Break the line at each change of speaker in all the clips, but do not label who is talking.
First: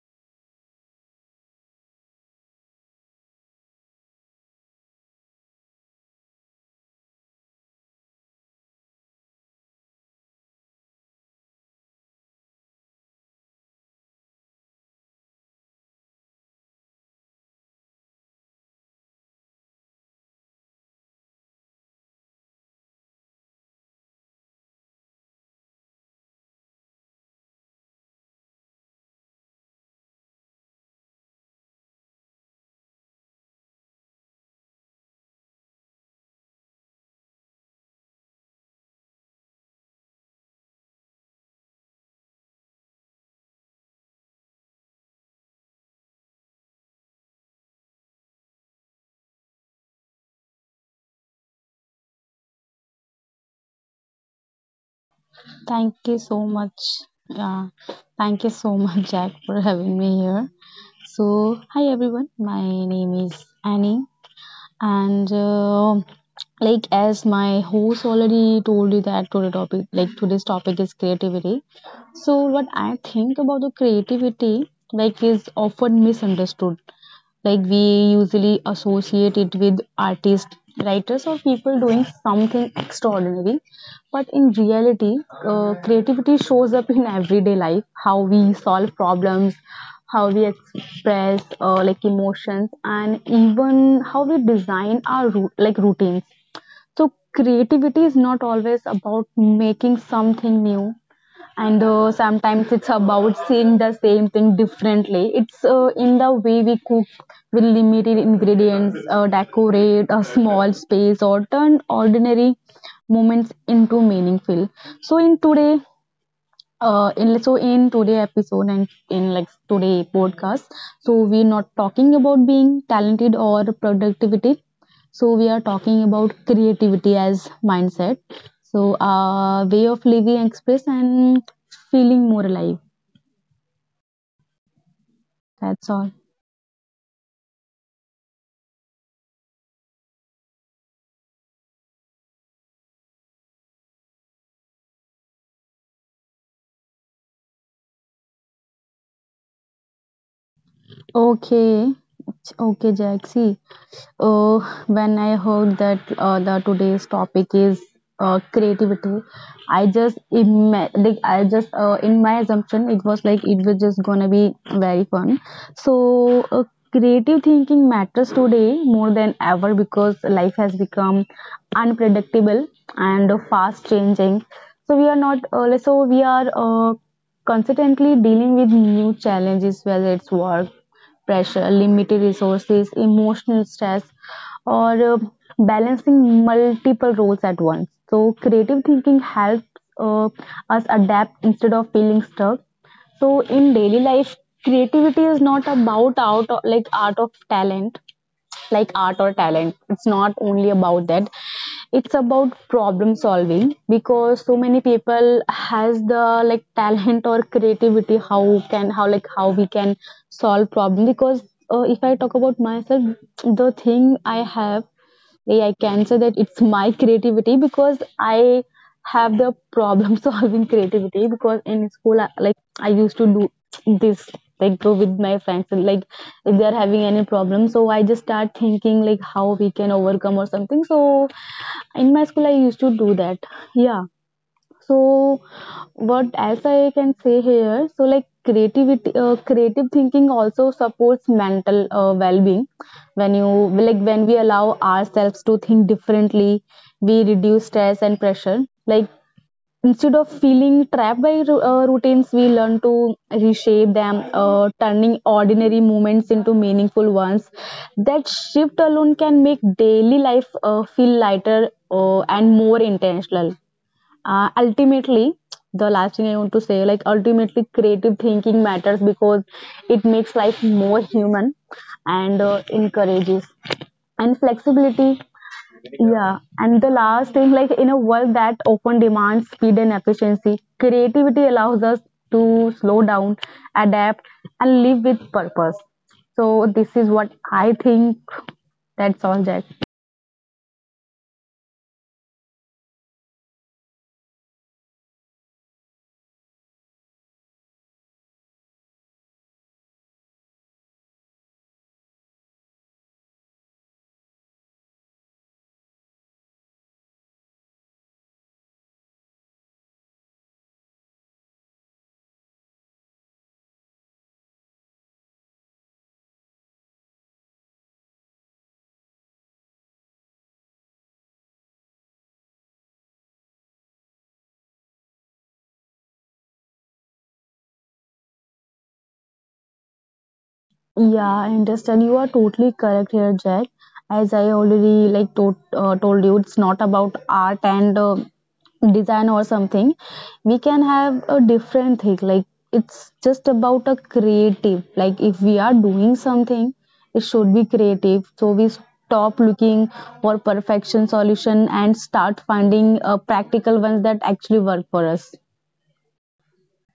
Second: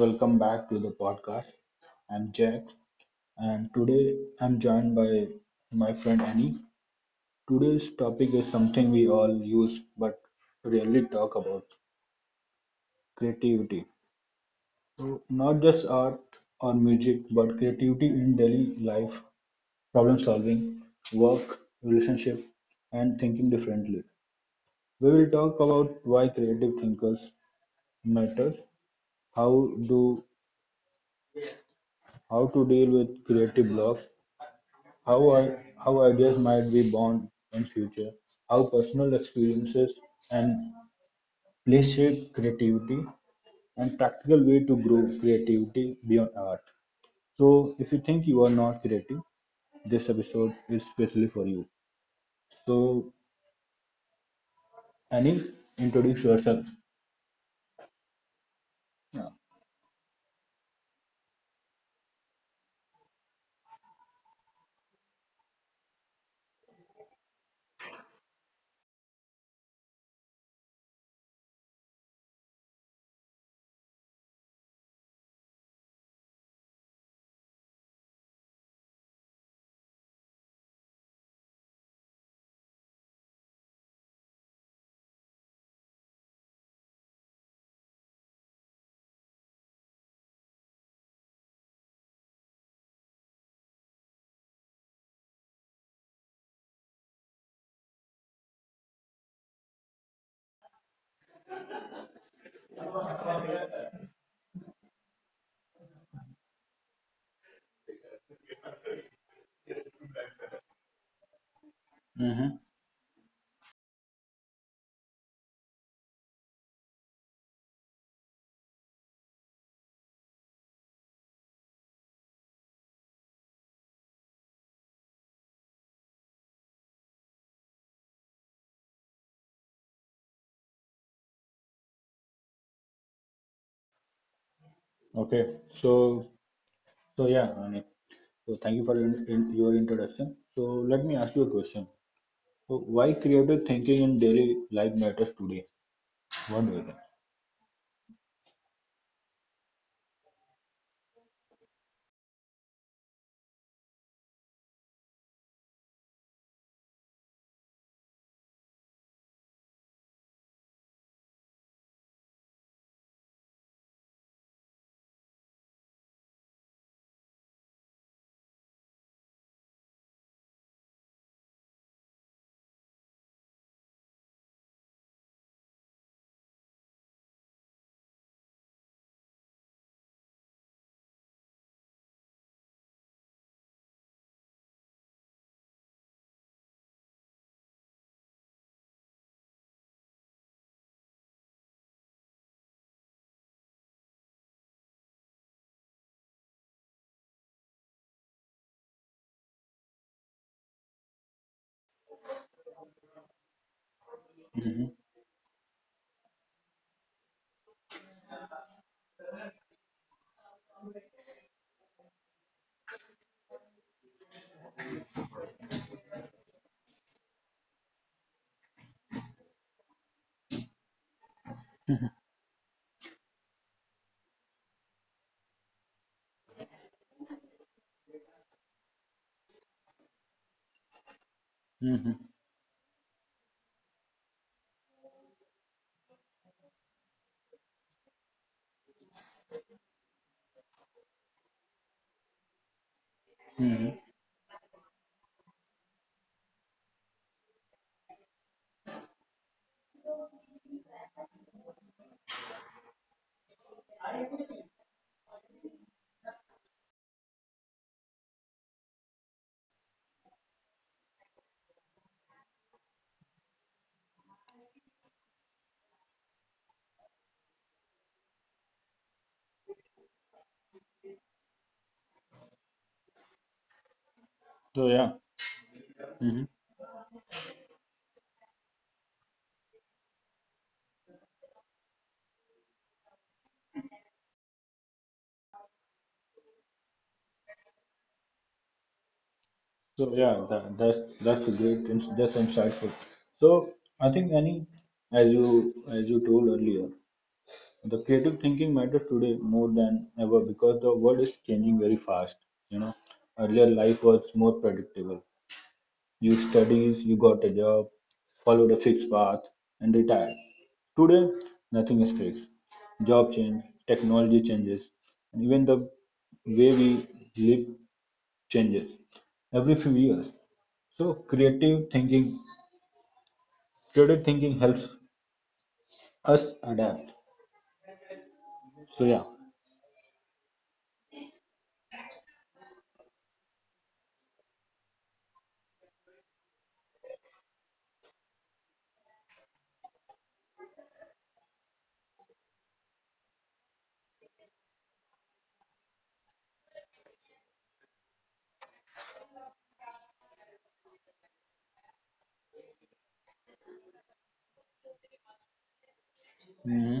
welcome back to the podcast. I'm Jack, and today I'm joined by my friend Annie. Today's topic is something we all use but rarely talk about creativity. So, not just art or music, but creativity in daily life, problem solving, work, relationship, and thinking differently. We will talk about why creative thinkers matters, how do how to deal with creative block, how, I, how ideas might be born in future, how personal experiences and place shape creativity and practical way to grow creativity beyond art. So if you think you are not creative, this episode is specially for you. So Annie,
Thank you
introduce
so
yourself.
much. Uh, Thank you so much,
Yeah.
Jack, for having me here. So, hi everyone. My name is Annie, and like as my host already told you that today's topic is creativity. So, what I think about the creativity, like, is often misunderstood, like we usually associate it with artists, writers, or people doing something extraordinary. But in reality, creativity shows up in everyday life. How we solve problems, how we express like emotions, and even how we design our routines. So creativity is not always about making something new, and sometimes it's about seeing the same thing differently. It's in the way we cook with limited ingredients, decorate a small space, or turn
Mm-hmm.
ordinary moments into meaningful. So in today, in so in today episode, and in like today podcast, so we're not talking about being talented or productivity. So we are talking about creativity as mindset. So way of living, express and feeling more alive.
Okay. So
That's all.
so yeah, Annie. So thank you for in your introduction. So let me ask you a question. So why creative thinking in daily life matters today? What do you think?
Okay. Okay, Jack, see. Oh, when I heard that the today's topic is creativity, I just in my assumption, it was like it was just gonna be very fun. So creative thinking matters today more than ever because life has become unpredictable and fast changing. So we are not like, so we are constantly dealing with new challenges, whether it's work pressure, limited resources, emotional stress, or balancing multiple roles at once. So, creative thinking helps uh, us adapt instead of feeling stuck. So, in daily life, creativity is not about out like art of talent like art or talent, it's not only about that, it's about problem solving, because so
hmm
many people has the like talent or creativity. How we can solve problem, because if I talk about myself, the thing I have, way I can say that it's my creativity, because I have the problem solving creativity. Because in school I used to do this, like go with my friends, and like if they are having any problem, so I just start thinking like how we can overcome or something. So
hmm
in my school I used to do that, yeah. So, what else I can say here? So, like creativity, creative thinking also supports mental well-being. When you
hmm
Like, when we allow ourselves to think differently, we reduce stress and pressure. Like instead of feeling trapped by routines, we learn to reshape them, turning ordinary moments into meaningful ones. That shift alone can make daily life feel lighter, and more intentional. Ultimately, the last thing I want to say, like, ultimately creative thinking matters because it makes life more human, and encourages and
So yeah,
flexibility.
hmm
Yeah, and the last thing, like in a world that often demands speed and efficiency, creativity allows us to slow down, adapt, and live with purpose. So this is what I think. That's all, Jack.
so yeah, that's a that's insightful. So I think any, as you told earlier, the creative thinking matters today more than ever because the world is changing very fast. You know, earlier life was more predictable. You studies, you got a job, followed a fixed path, and retired. Today, nothing is fixed. Job change, technology changes, and even the way we live changes every few years. So creative thinking helps us adapt. So yeah,
Yeah, I understand. You are totally correct here, Jack. As I already told you, it's not about art and design or something. We can have a different thing. Like it's just about a creative. Like if we are doing something, it should be creative. So we stop looking for perfection solution and start finding practical ones that actually work for us.
Mhm.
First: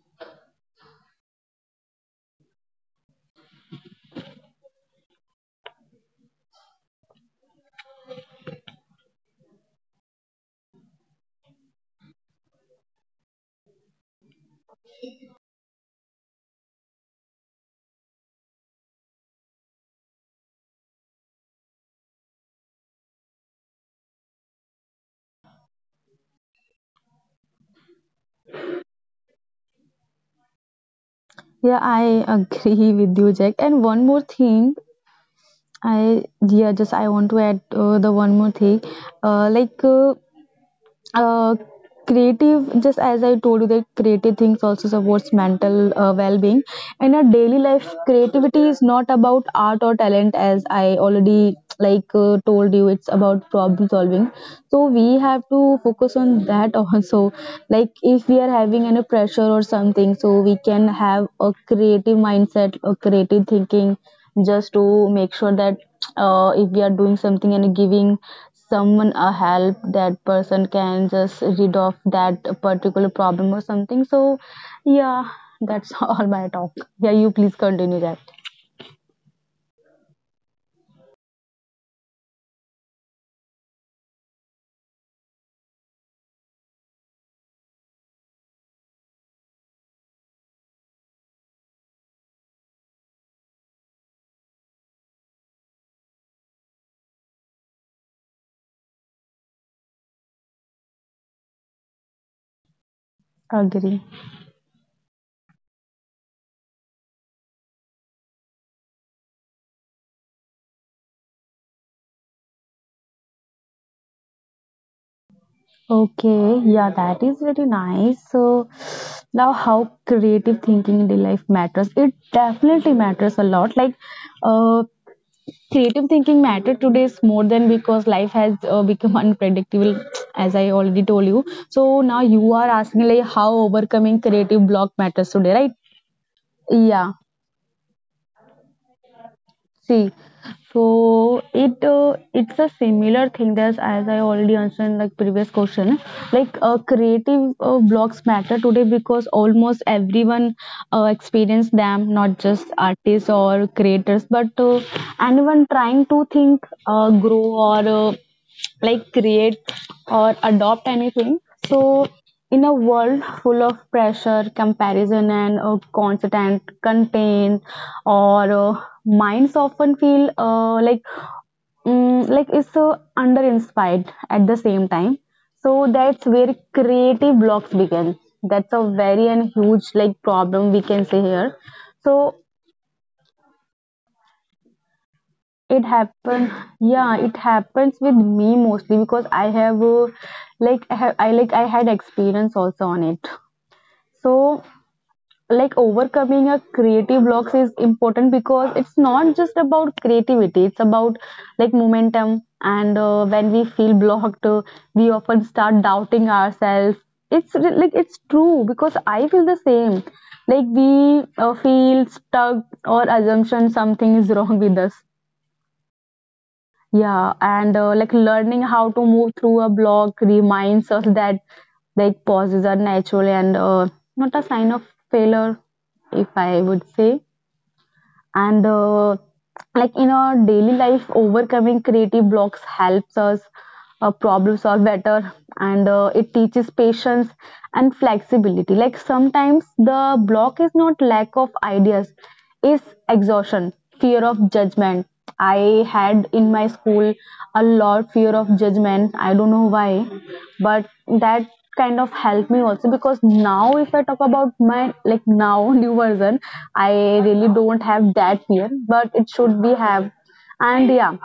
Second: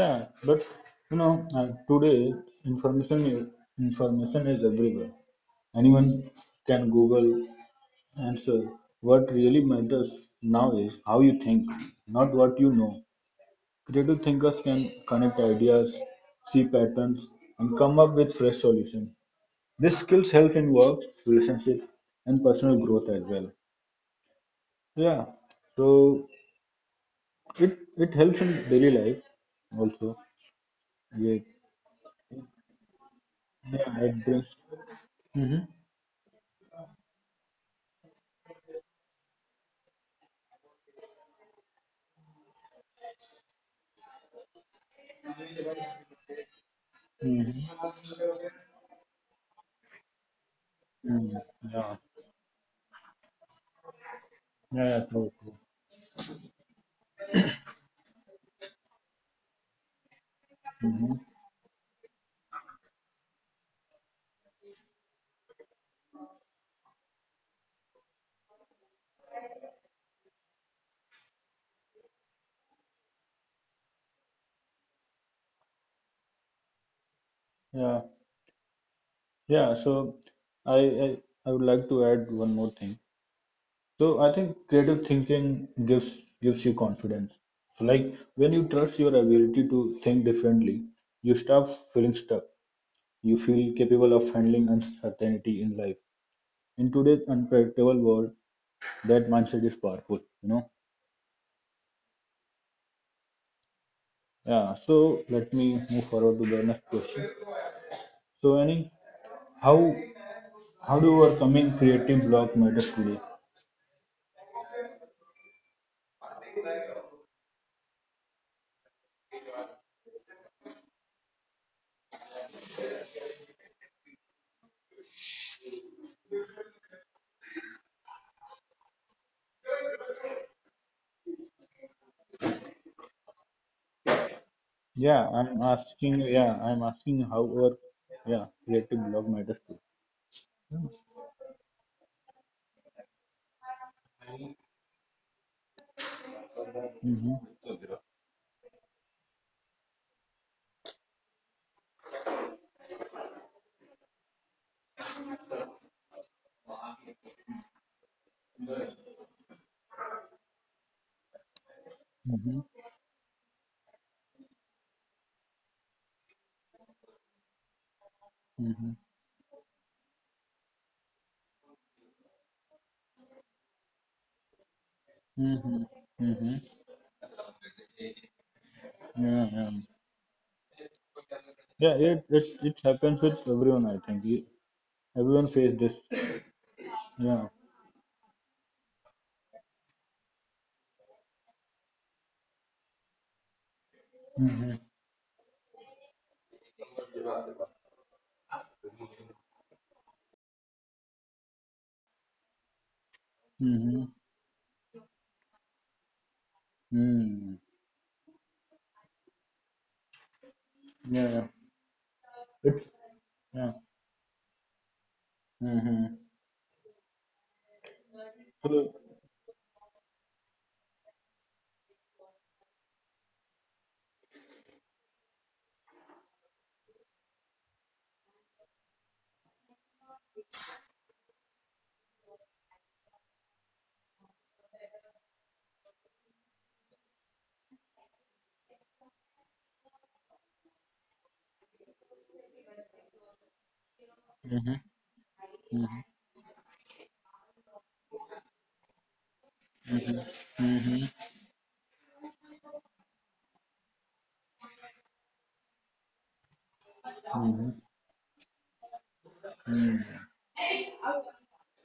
Yeah. But you know, today information is information is everywhere. Anyone can Google. And so, what really matters now is how you think, not what you know. Creative thinkers can connect ideas, see patterns, and come up with fresh solutions. This skills help in work, relationship, and personal growth as well. Yeah, so it helps in daily life also. Yeah,
Yeah, I agree with you, Jack. And
yeah,
one more
it brings.
thing,
Mm-hmm.
I yeah, just I want to add the one more thing. Uh, like uh, uh, creative, just as I told you that creative things also supports mental well-being. In our daily
Mm-hmm.
life, creativity is not about art or talent. As I
Mm-hmm.
already
Yeah,
told you, it's about problem solving.
yeah,
So
Yeah.
we
True,
have
true.
to focus on that also. Like if we are having any pressure or something, so we can
Mm-hmm.
have a creative mindset or creative thinking, just to make sure that if we are doing something and giving someone a help, that person can just rid of that particular problem or something. So yeah, that's all my talk. Yeah, you please
Yeah.
continue that.
Yeah, so I, I I would like to add one more thing. So I think creative thinking gives you confidence. So like when you trust your ability to think differently, you stop feeling stuck. You feel capable of handling uncertainty in life. In today's unpredictable world, that mindset is powerful, you know.
Agree.
Yeah, so let me move forward to the next question. So Annie, how how do overcoming creative block matters today?
Okay, yeah, that is very nice. So now how creative thinking in the life matters, it definitely matters a lot. Like uh creative thinking matter today is more than because life has become unpredictable, as I already told you. So now you are asking like how overcoming creative block
Yeah,
matters
I'm
today, right?
asking. Yeah, I'm
Yeah,
asking how our yeah creative blog matters too.
see. So it's a similar thing as I already answered in like previous question. Like creative
Mm-hmm.
blocks matter today because almost everyone experience them, not just artists or creators, but anyone trying to think, grow, or like create or adopt anything. So,
Mm-hmm.
in a world full of pressure, comparison, and constant content, or
Mm-hmm.
minds often feel like like it's under inspired at the same time.
Mm-hmm.
So that's
Mm-hmm.
where creative blocks begin. That's a
Yeah,
very
yeah.
and huge like problem we can say here.
Yeah, it, it
So
it happens with everyone. Everyone face this.
it happens, yeah,
Yeah.
it happens with me mostly because I have like I, have, I like I had experience also on it.
Mm-hmm.
So like overcoming a creative blocks is important because it's not just about creativity. It's about like momentum, and
Mm-hmm.
when we feel blocked, we often start doubting
Mm-hmm.
ourselves. It's re- like It's true because I feel the
Yeah,
same.
yeah.
Like we
It's
feel
yeah.
stuck or assumption something is
Mm-hmm.
wrong with us. Yeah,
So.
and like learning how to move through a block reminds us that like pauses are natural and not a sign of failure, if I would say. And like in our daily life, overcoming creative blocks helps us problem solve better, and it teaches patience and flexibility. Like sometimes the block is not lack of ideas, is exhaustion,
Mm-hmm.
fear of judgment.
Mm-hmm.
I had in my school a lot fear of judgment, I
Mm-hmm.
don't know why,
Mm-hmm.
but that kind of helped me also, because now if I talk about my like now new version, I
Mm-hmm.
really don't have that fear, but it should
Mm-hmm.
be have. And yeah,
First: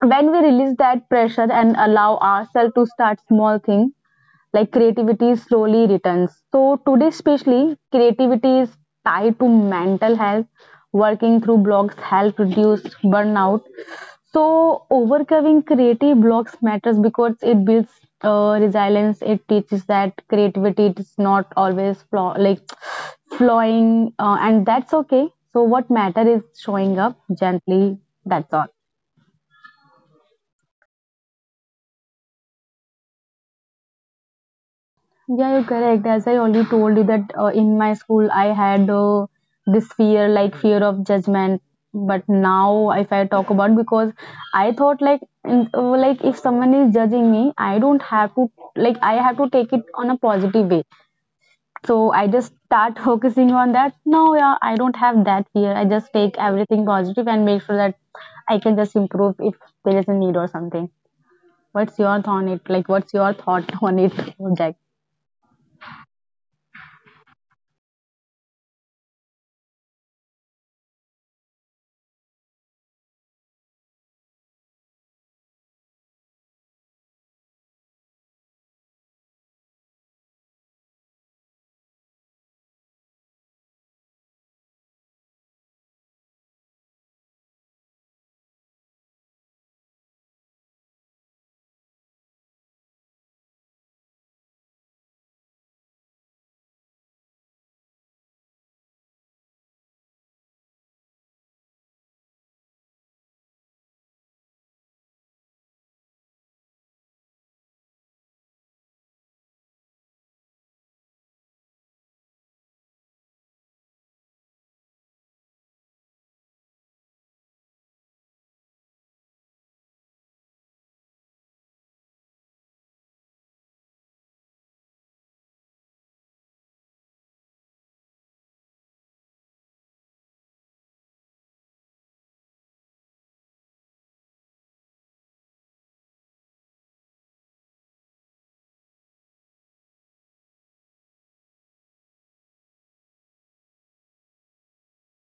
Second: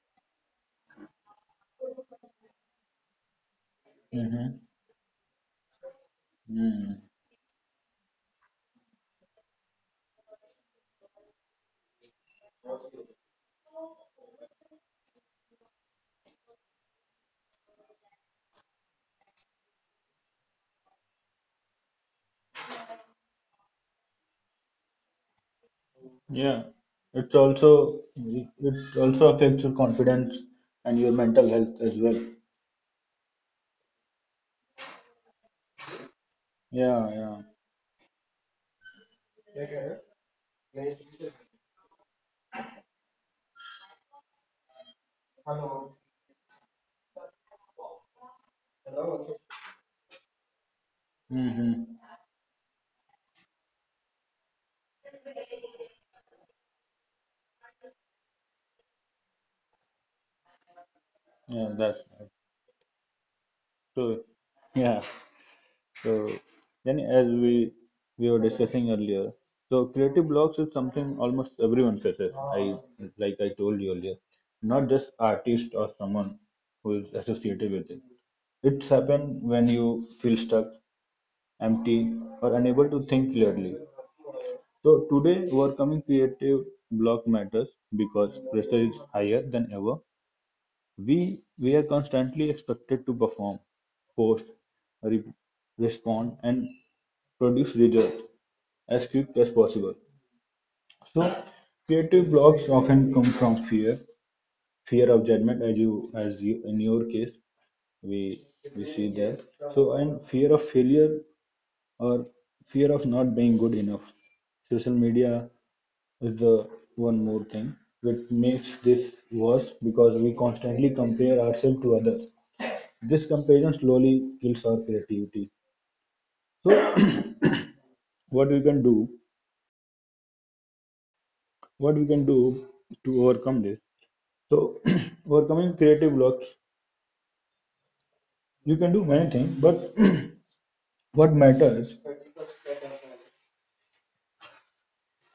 when we release that pressure and allow ourselves to start small things,
Mm-hmm.
like creativity slowly returns. So
Mm-hmm.
today especially creativity is tied to mental health, working through blocks help reduce burnout. So overcoming creative blocks matters because it builds resilience. It teaches that creativity is not always flowing, and that's okay. So what matter is showing
Yeah,
up
it's
gently.
also
That's all.
it also affects your confidence and your mental health as well.
Yeah, you're correct. As I already told
Yeah,
you
yeah.
that in my school I had this fear, like fear of judgment. But now, if I talk about, because I thought like, like if someone is judging me, I don't have to, like I have to take it on a positive way.
Mm-hmm.
So I just start focusing on that. No, yeah, I don't have that fear. I just take everything positive and make sure that I can just improve if there is a need or something.
Yeah, that's right.
What's your thought on it? Like, what's your thought
So,
on it,
yeah.
Jack?
So then, as we were discussing earlier, so creative blocks is something almost everyone faces. I told you earlier, not just artist or someone who is associated with it. It's happen when you feel stuck, empty, or unable to think clearly. So today overcoming creative block matters because pressure is higher than ever. We are constantly expected to perform, post, re- respond, and produce results as quick as possible. So creative blocks often come from fear, fear of judgment, as you in your case we we see there. So and fear of failure or fear of not being good enough social media is the one more thing which makes this worse because we constantly compare ourselves to others. This comparison slowly kills our creativity. So, what we can do, what we can do to overcome this. So, overcoming creative blocks, you can do many things, but what matters?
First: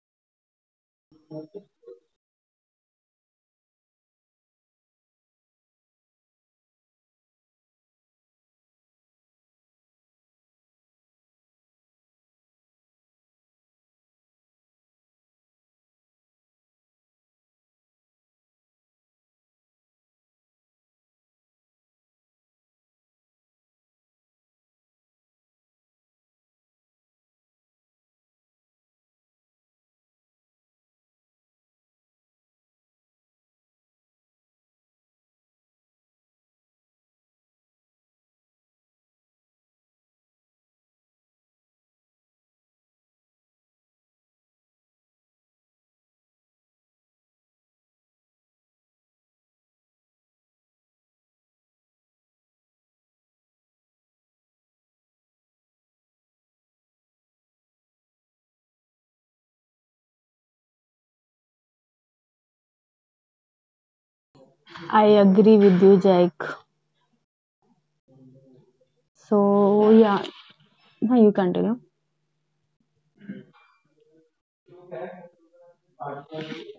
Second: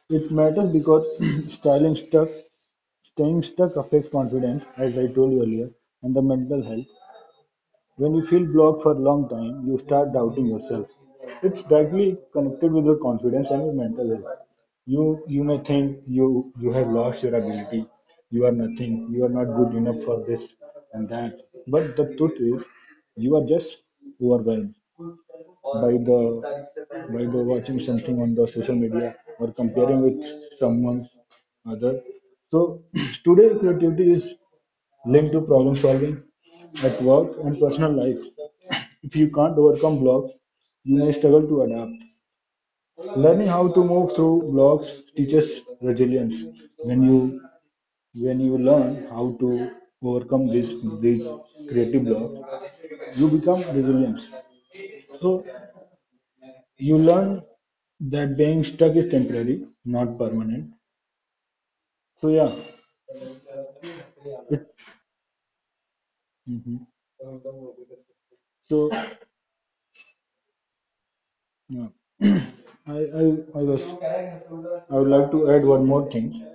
It matters because styling stuck, staying stuck affects confidence, as I told you earlier, and the mental health. When you feel blocked for a long time, you start doubting yourself. It's directly connected with your confidence and your mental health. You may think you have lost your ability, you are nothing, you are not good enough for this and that. But the truth is, you are just overwhelmed by the watching something on the social media or comparing with someone other. So today creativity is linked to problem solving at work and personal life. If you can't overcome blocks, you may struggle to adapt. Learning how to move through blocks teaches resilience. When you learn how to overcome these creative blocks, you become resilient. So you learn that being stuck is temporary, not permanent. So yeah, it,
I agree with you, Jake.
mhm. So
So yeah, no, you continue.
yeah. I, I, I was, I would like to add one more thing.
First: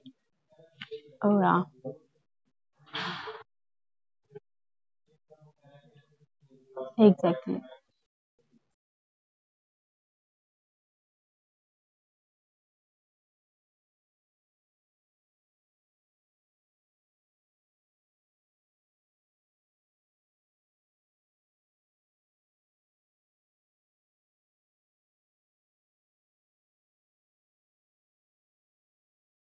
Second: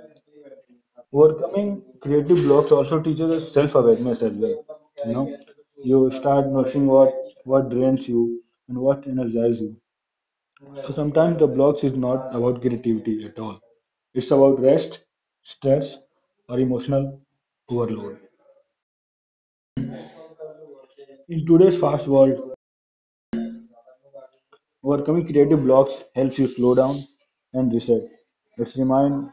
Oh yeah,
Overcoming creative blocks also teaches us self-awareness as well. You know, you start noticing what
exactly.
what drains you and what energizes you. So sometimes the blocks is not about creativity at all. It's about rest, stress, or emotional overload. In today's fast world, overcoming creative blocks helps you slow down and reset. It's remind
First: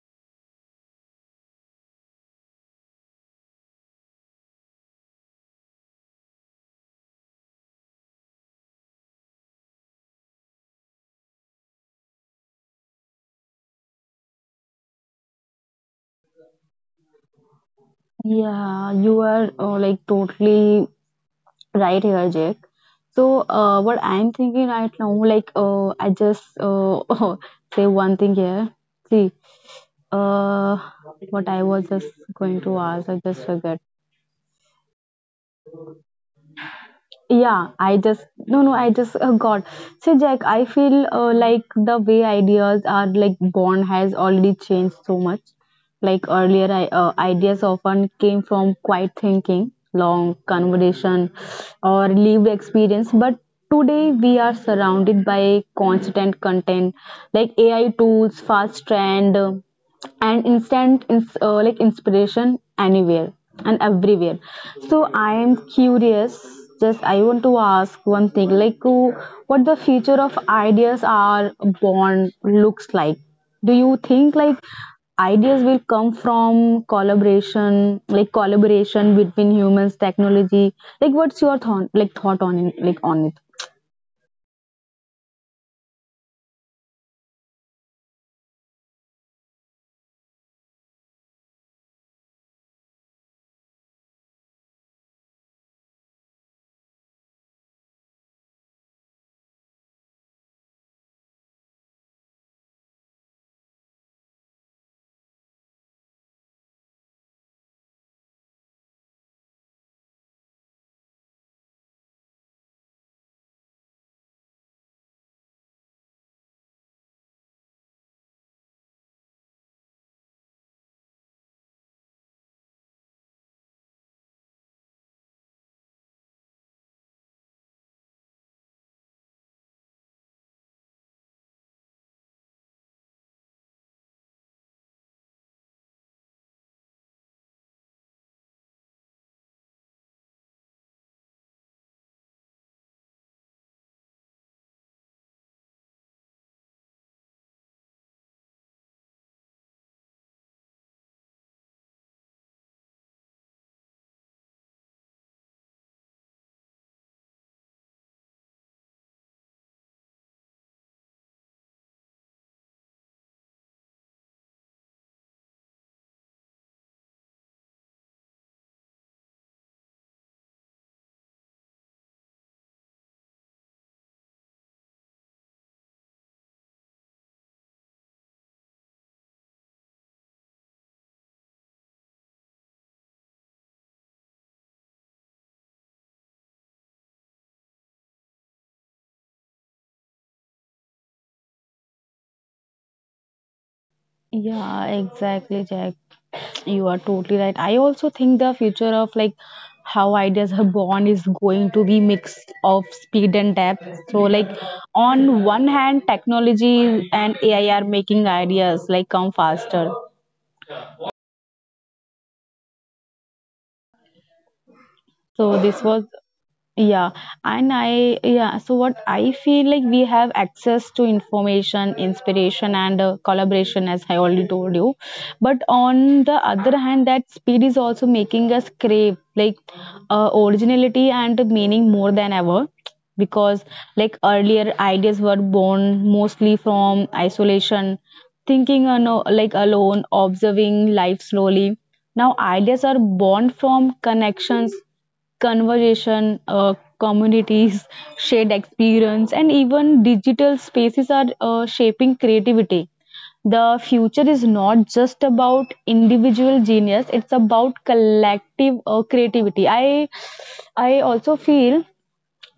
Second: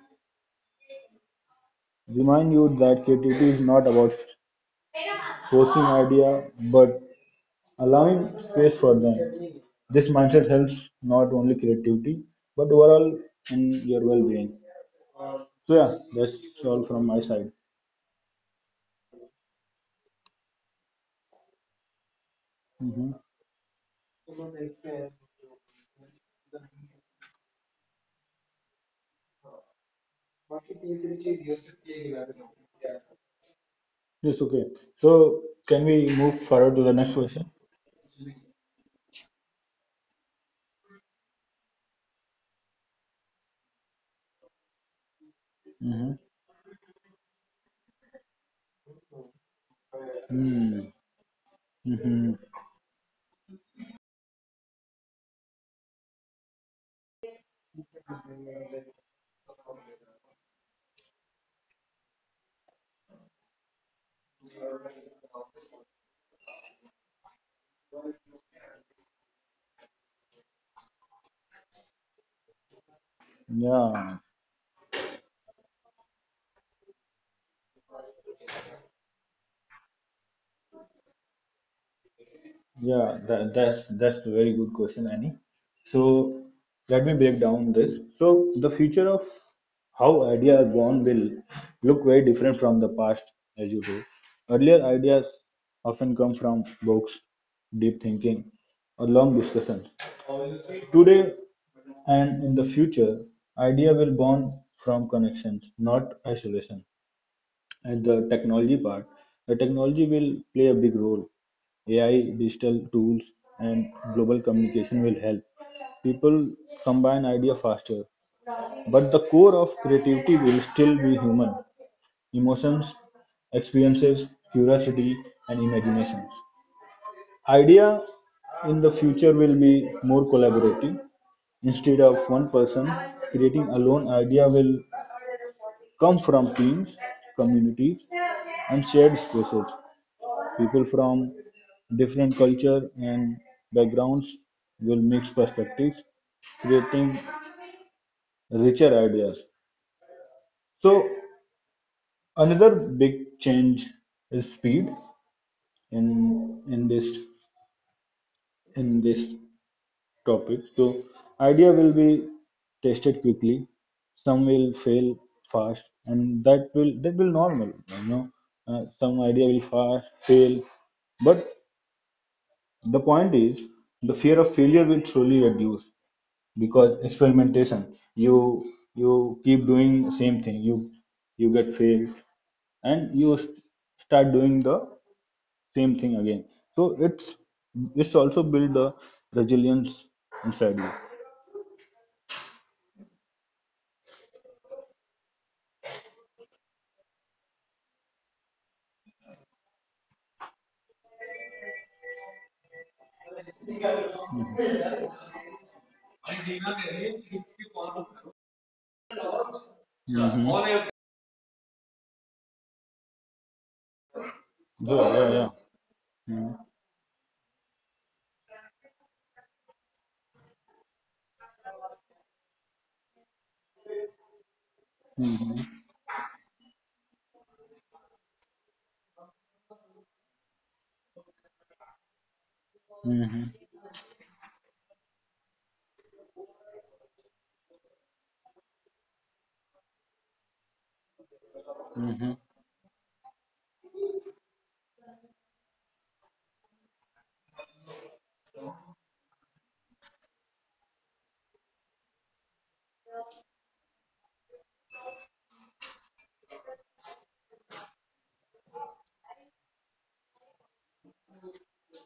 Remind you that creativity is not about forcing idea, but allowing space for them. This mindset helps not only creativity but overall in your well-being. So yeah, that's all from my side.
Yeah, you are like totally right here, Jack.
Hmm.
So what I'm thinking right now, like I just say one thing here. See, uh, what I was just going to ask, I just forget.
Yes, okay. So can we move forward to the next
Yeah,
question?
I just no no I just got, so Jack, I feel like the way ideas are like born has already changed so much. Like
Mm-hmm.
earlier ideas often came from quiet thinking, long
Hmm.
conversation, or lived
Mm-hmm.
experience, but today we are surrounded by constant content, like AI tools, fast trend, and instant like inspiration anywhere and everywhere. So I am curious, just I want to ask one thing, like what the future of ideas are born looks like. Do you think
Yeah.
like ideas will come from collaboration, like collaboration between humans, technology? Like what's your thought, on it?
Yeah, that's a very good question, Annie. So let me break down this. So the future of how ideas are born will look very different from the past, as you do. Earlier ideas often come from books, deep thinking, or long discussions. Today and in the future, idea will born from connections, not isolation. And the technology will play a big role. AI, digital tools, and global communication will help. People combine idea faster, but the core of creativity will still be human emotions, experiences, curiosity, and imaginations. Idea in the future will be more collaborative. Instead of one person creating alone, idea will come from teams, communities, and shared spaces. People from different culture and backgrounds will mix perspectives, creating richer ideas. So another big change is speed in in this in this topic. So idea will be tested quickly. Some will fail fast, and that will normal. You know, some idea will fast fail, but the point is the fear of failure will slowly reduce because experimentation. You keep doing same thing. You get failed, and start doing the same thing again. So it's also build the resilience inside you.
Yeah, exactly, Jack. You are totally right. I also think the future of like how ideas are born is going to be mix of speed and depth. So like on one hand, technology and AI are making ideas like come faster.
Mhm. Yeah,
So
yeah,
this
yeah.
was, yeah, and I yeah, so what I feel like we have access to information, inspiration, and collaboration, as I already told you. But
Mm-hmm.
on the other hand, that speed is also making us crave like originality and meaning more than ever, because
Hmm.
like earlier ideas were born mostly from isolation, thinking alone, observing life slowly. Now
Hmm.
ideas are born from connections, conversation, communities, shared experience, and even digital spaces are shaping creativity. The future is not just about individual genius; it's about collective creativity. I also feel,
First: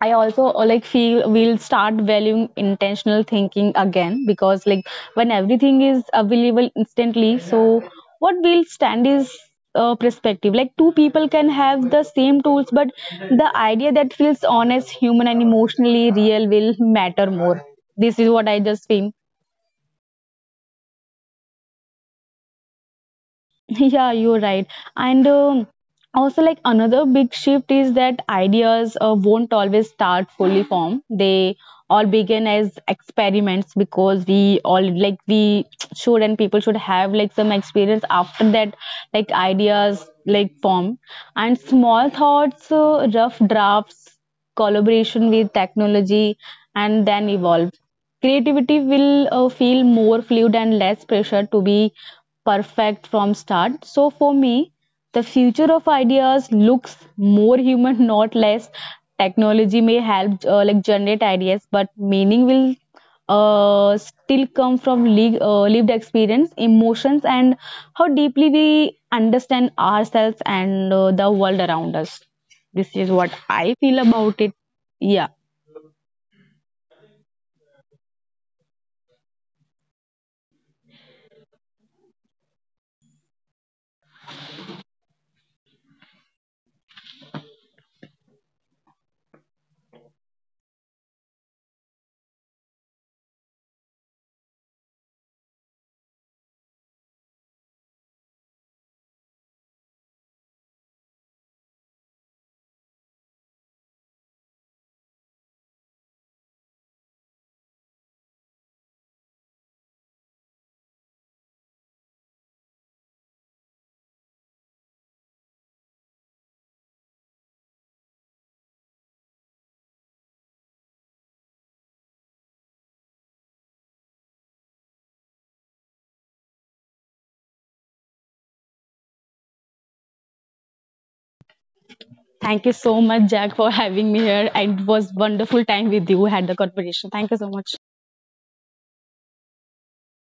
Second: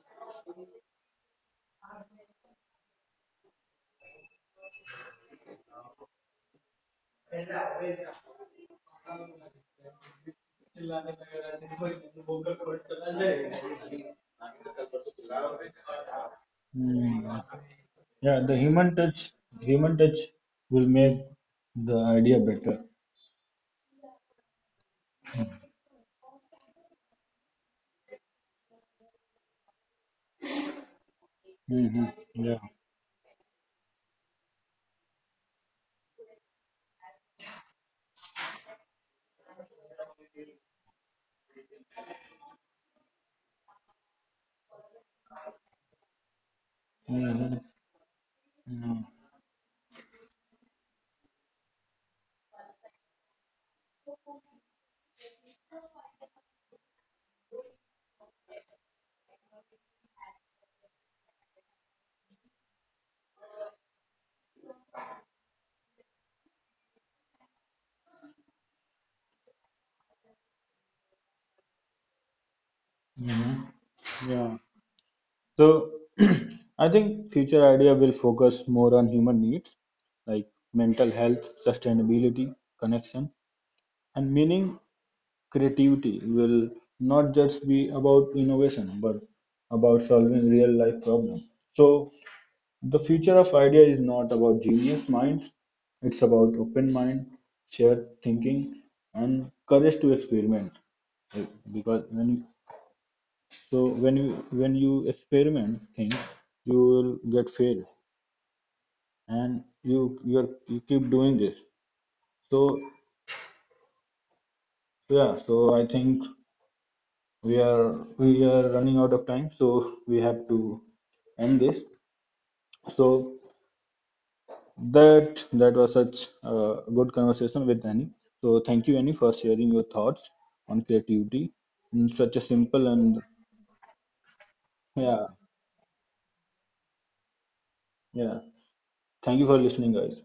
I also like feel we'll start valuing intentional thinking again, because like when everything is available instantly, so what will stand is perspective. Like two people can have the same tools, but the idea that feels honest, human, and emotionally real will matter
Mm-hmm.
more. This is
Yeah,
what I just feel.
human touch will make the idea better.
Yeah, you're right. And also, like another big shift is that ideas won't always start fully formed. They all
Mm-hmm.
began
Yeah.
as experiments, because we all like we should, and people should have like some experience after that. Like ideas like form and small thoughts, rough drafts, collaboration with technology, and then
Hmm.
evolve. Creativity will feel more fluid and less pressure to be perfect from start. So for me, the future of ideas looks more human, not less. Technology may help like generate ideas, but meaning will still come from lived experience, emotions, and how deeply we understand ourselves and the world around us. This is what I feel
Mm-hmm.
about it.
Yeah.
Yeah.
So I think future idea will focus more on human needs like mental health, sustainability, connection, and meaning. Creativity will not just be about innovation, but about solving real life problems. So the future of idea is not about genius minds, it's about open mind, shared thinking, and courage to experiment. Like, because when you, so when you experiment things, you will get fail, and you keep doing this. So yeah, so I think we are we are running out of time, so we have to end this. So That was such a good conversation with Annie. So thank you, Annie, for sharing your thoughts on creativity in such a
Thank you
simple
so
and
much, Jack, for having me here. It was
yeah,
wonderful time with you. Had the conversation. Thank you so much.
yeah. Thank you for listening, guys.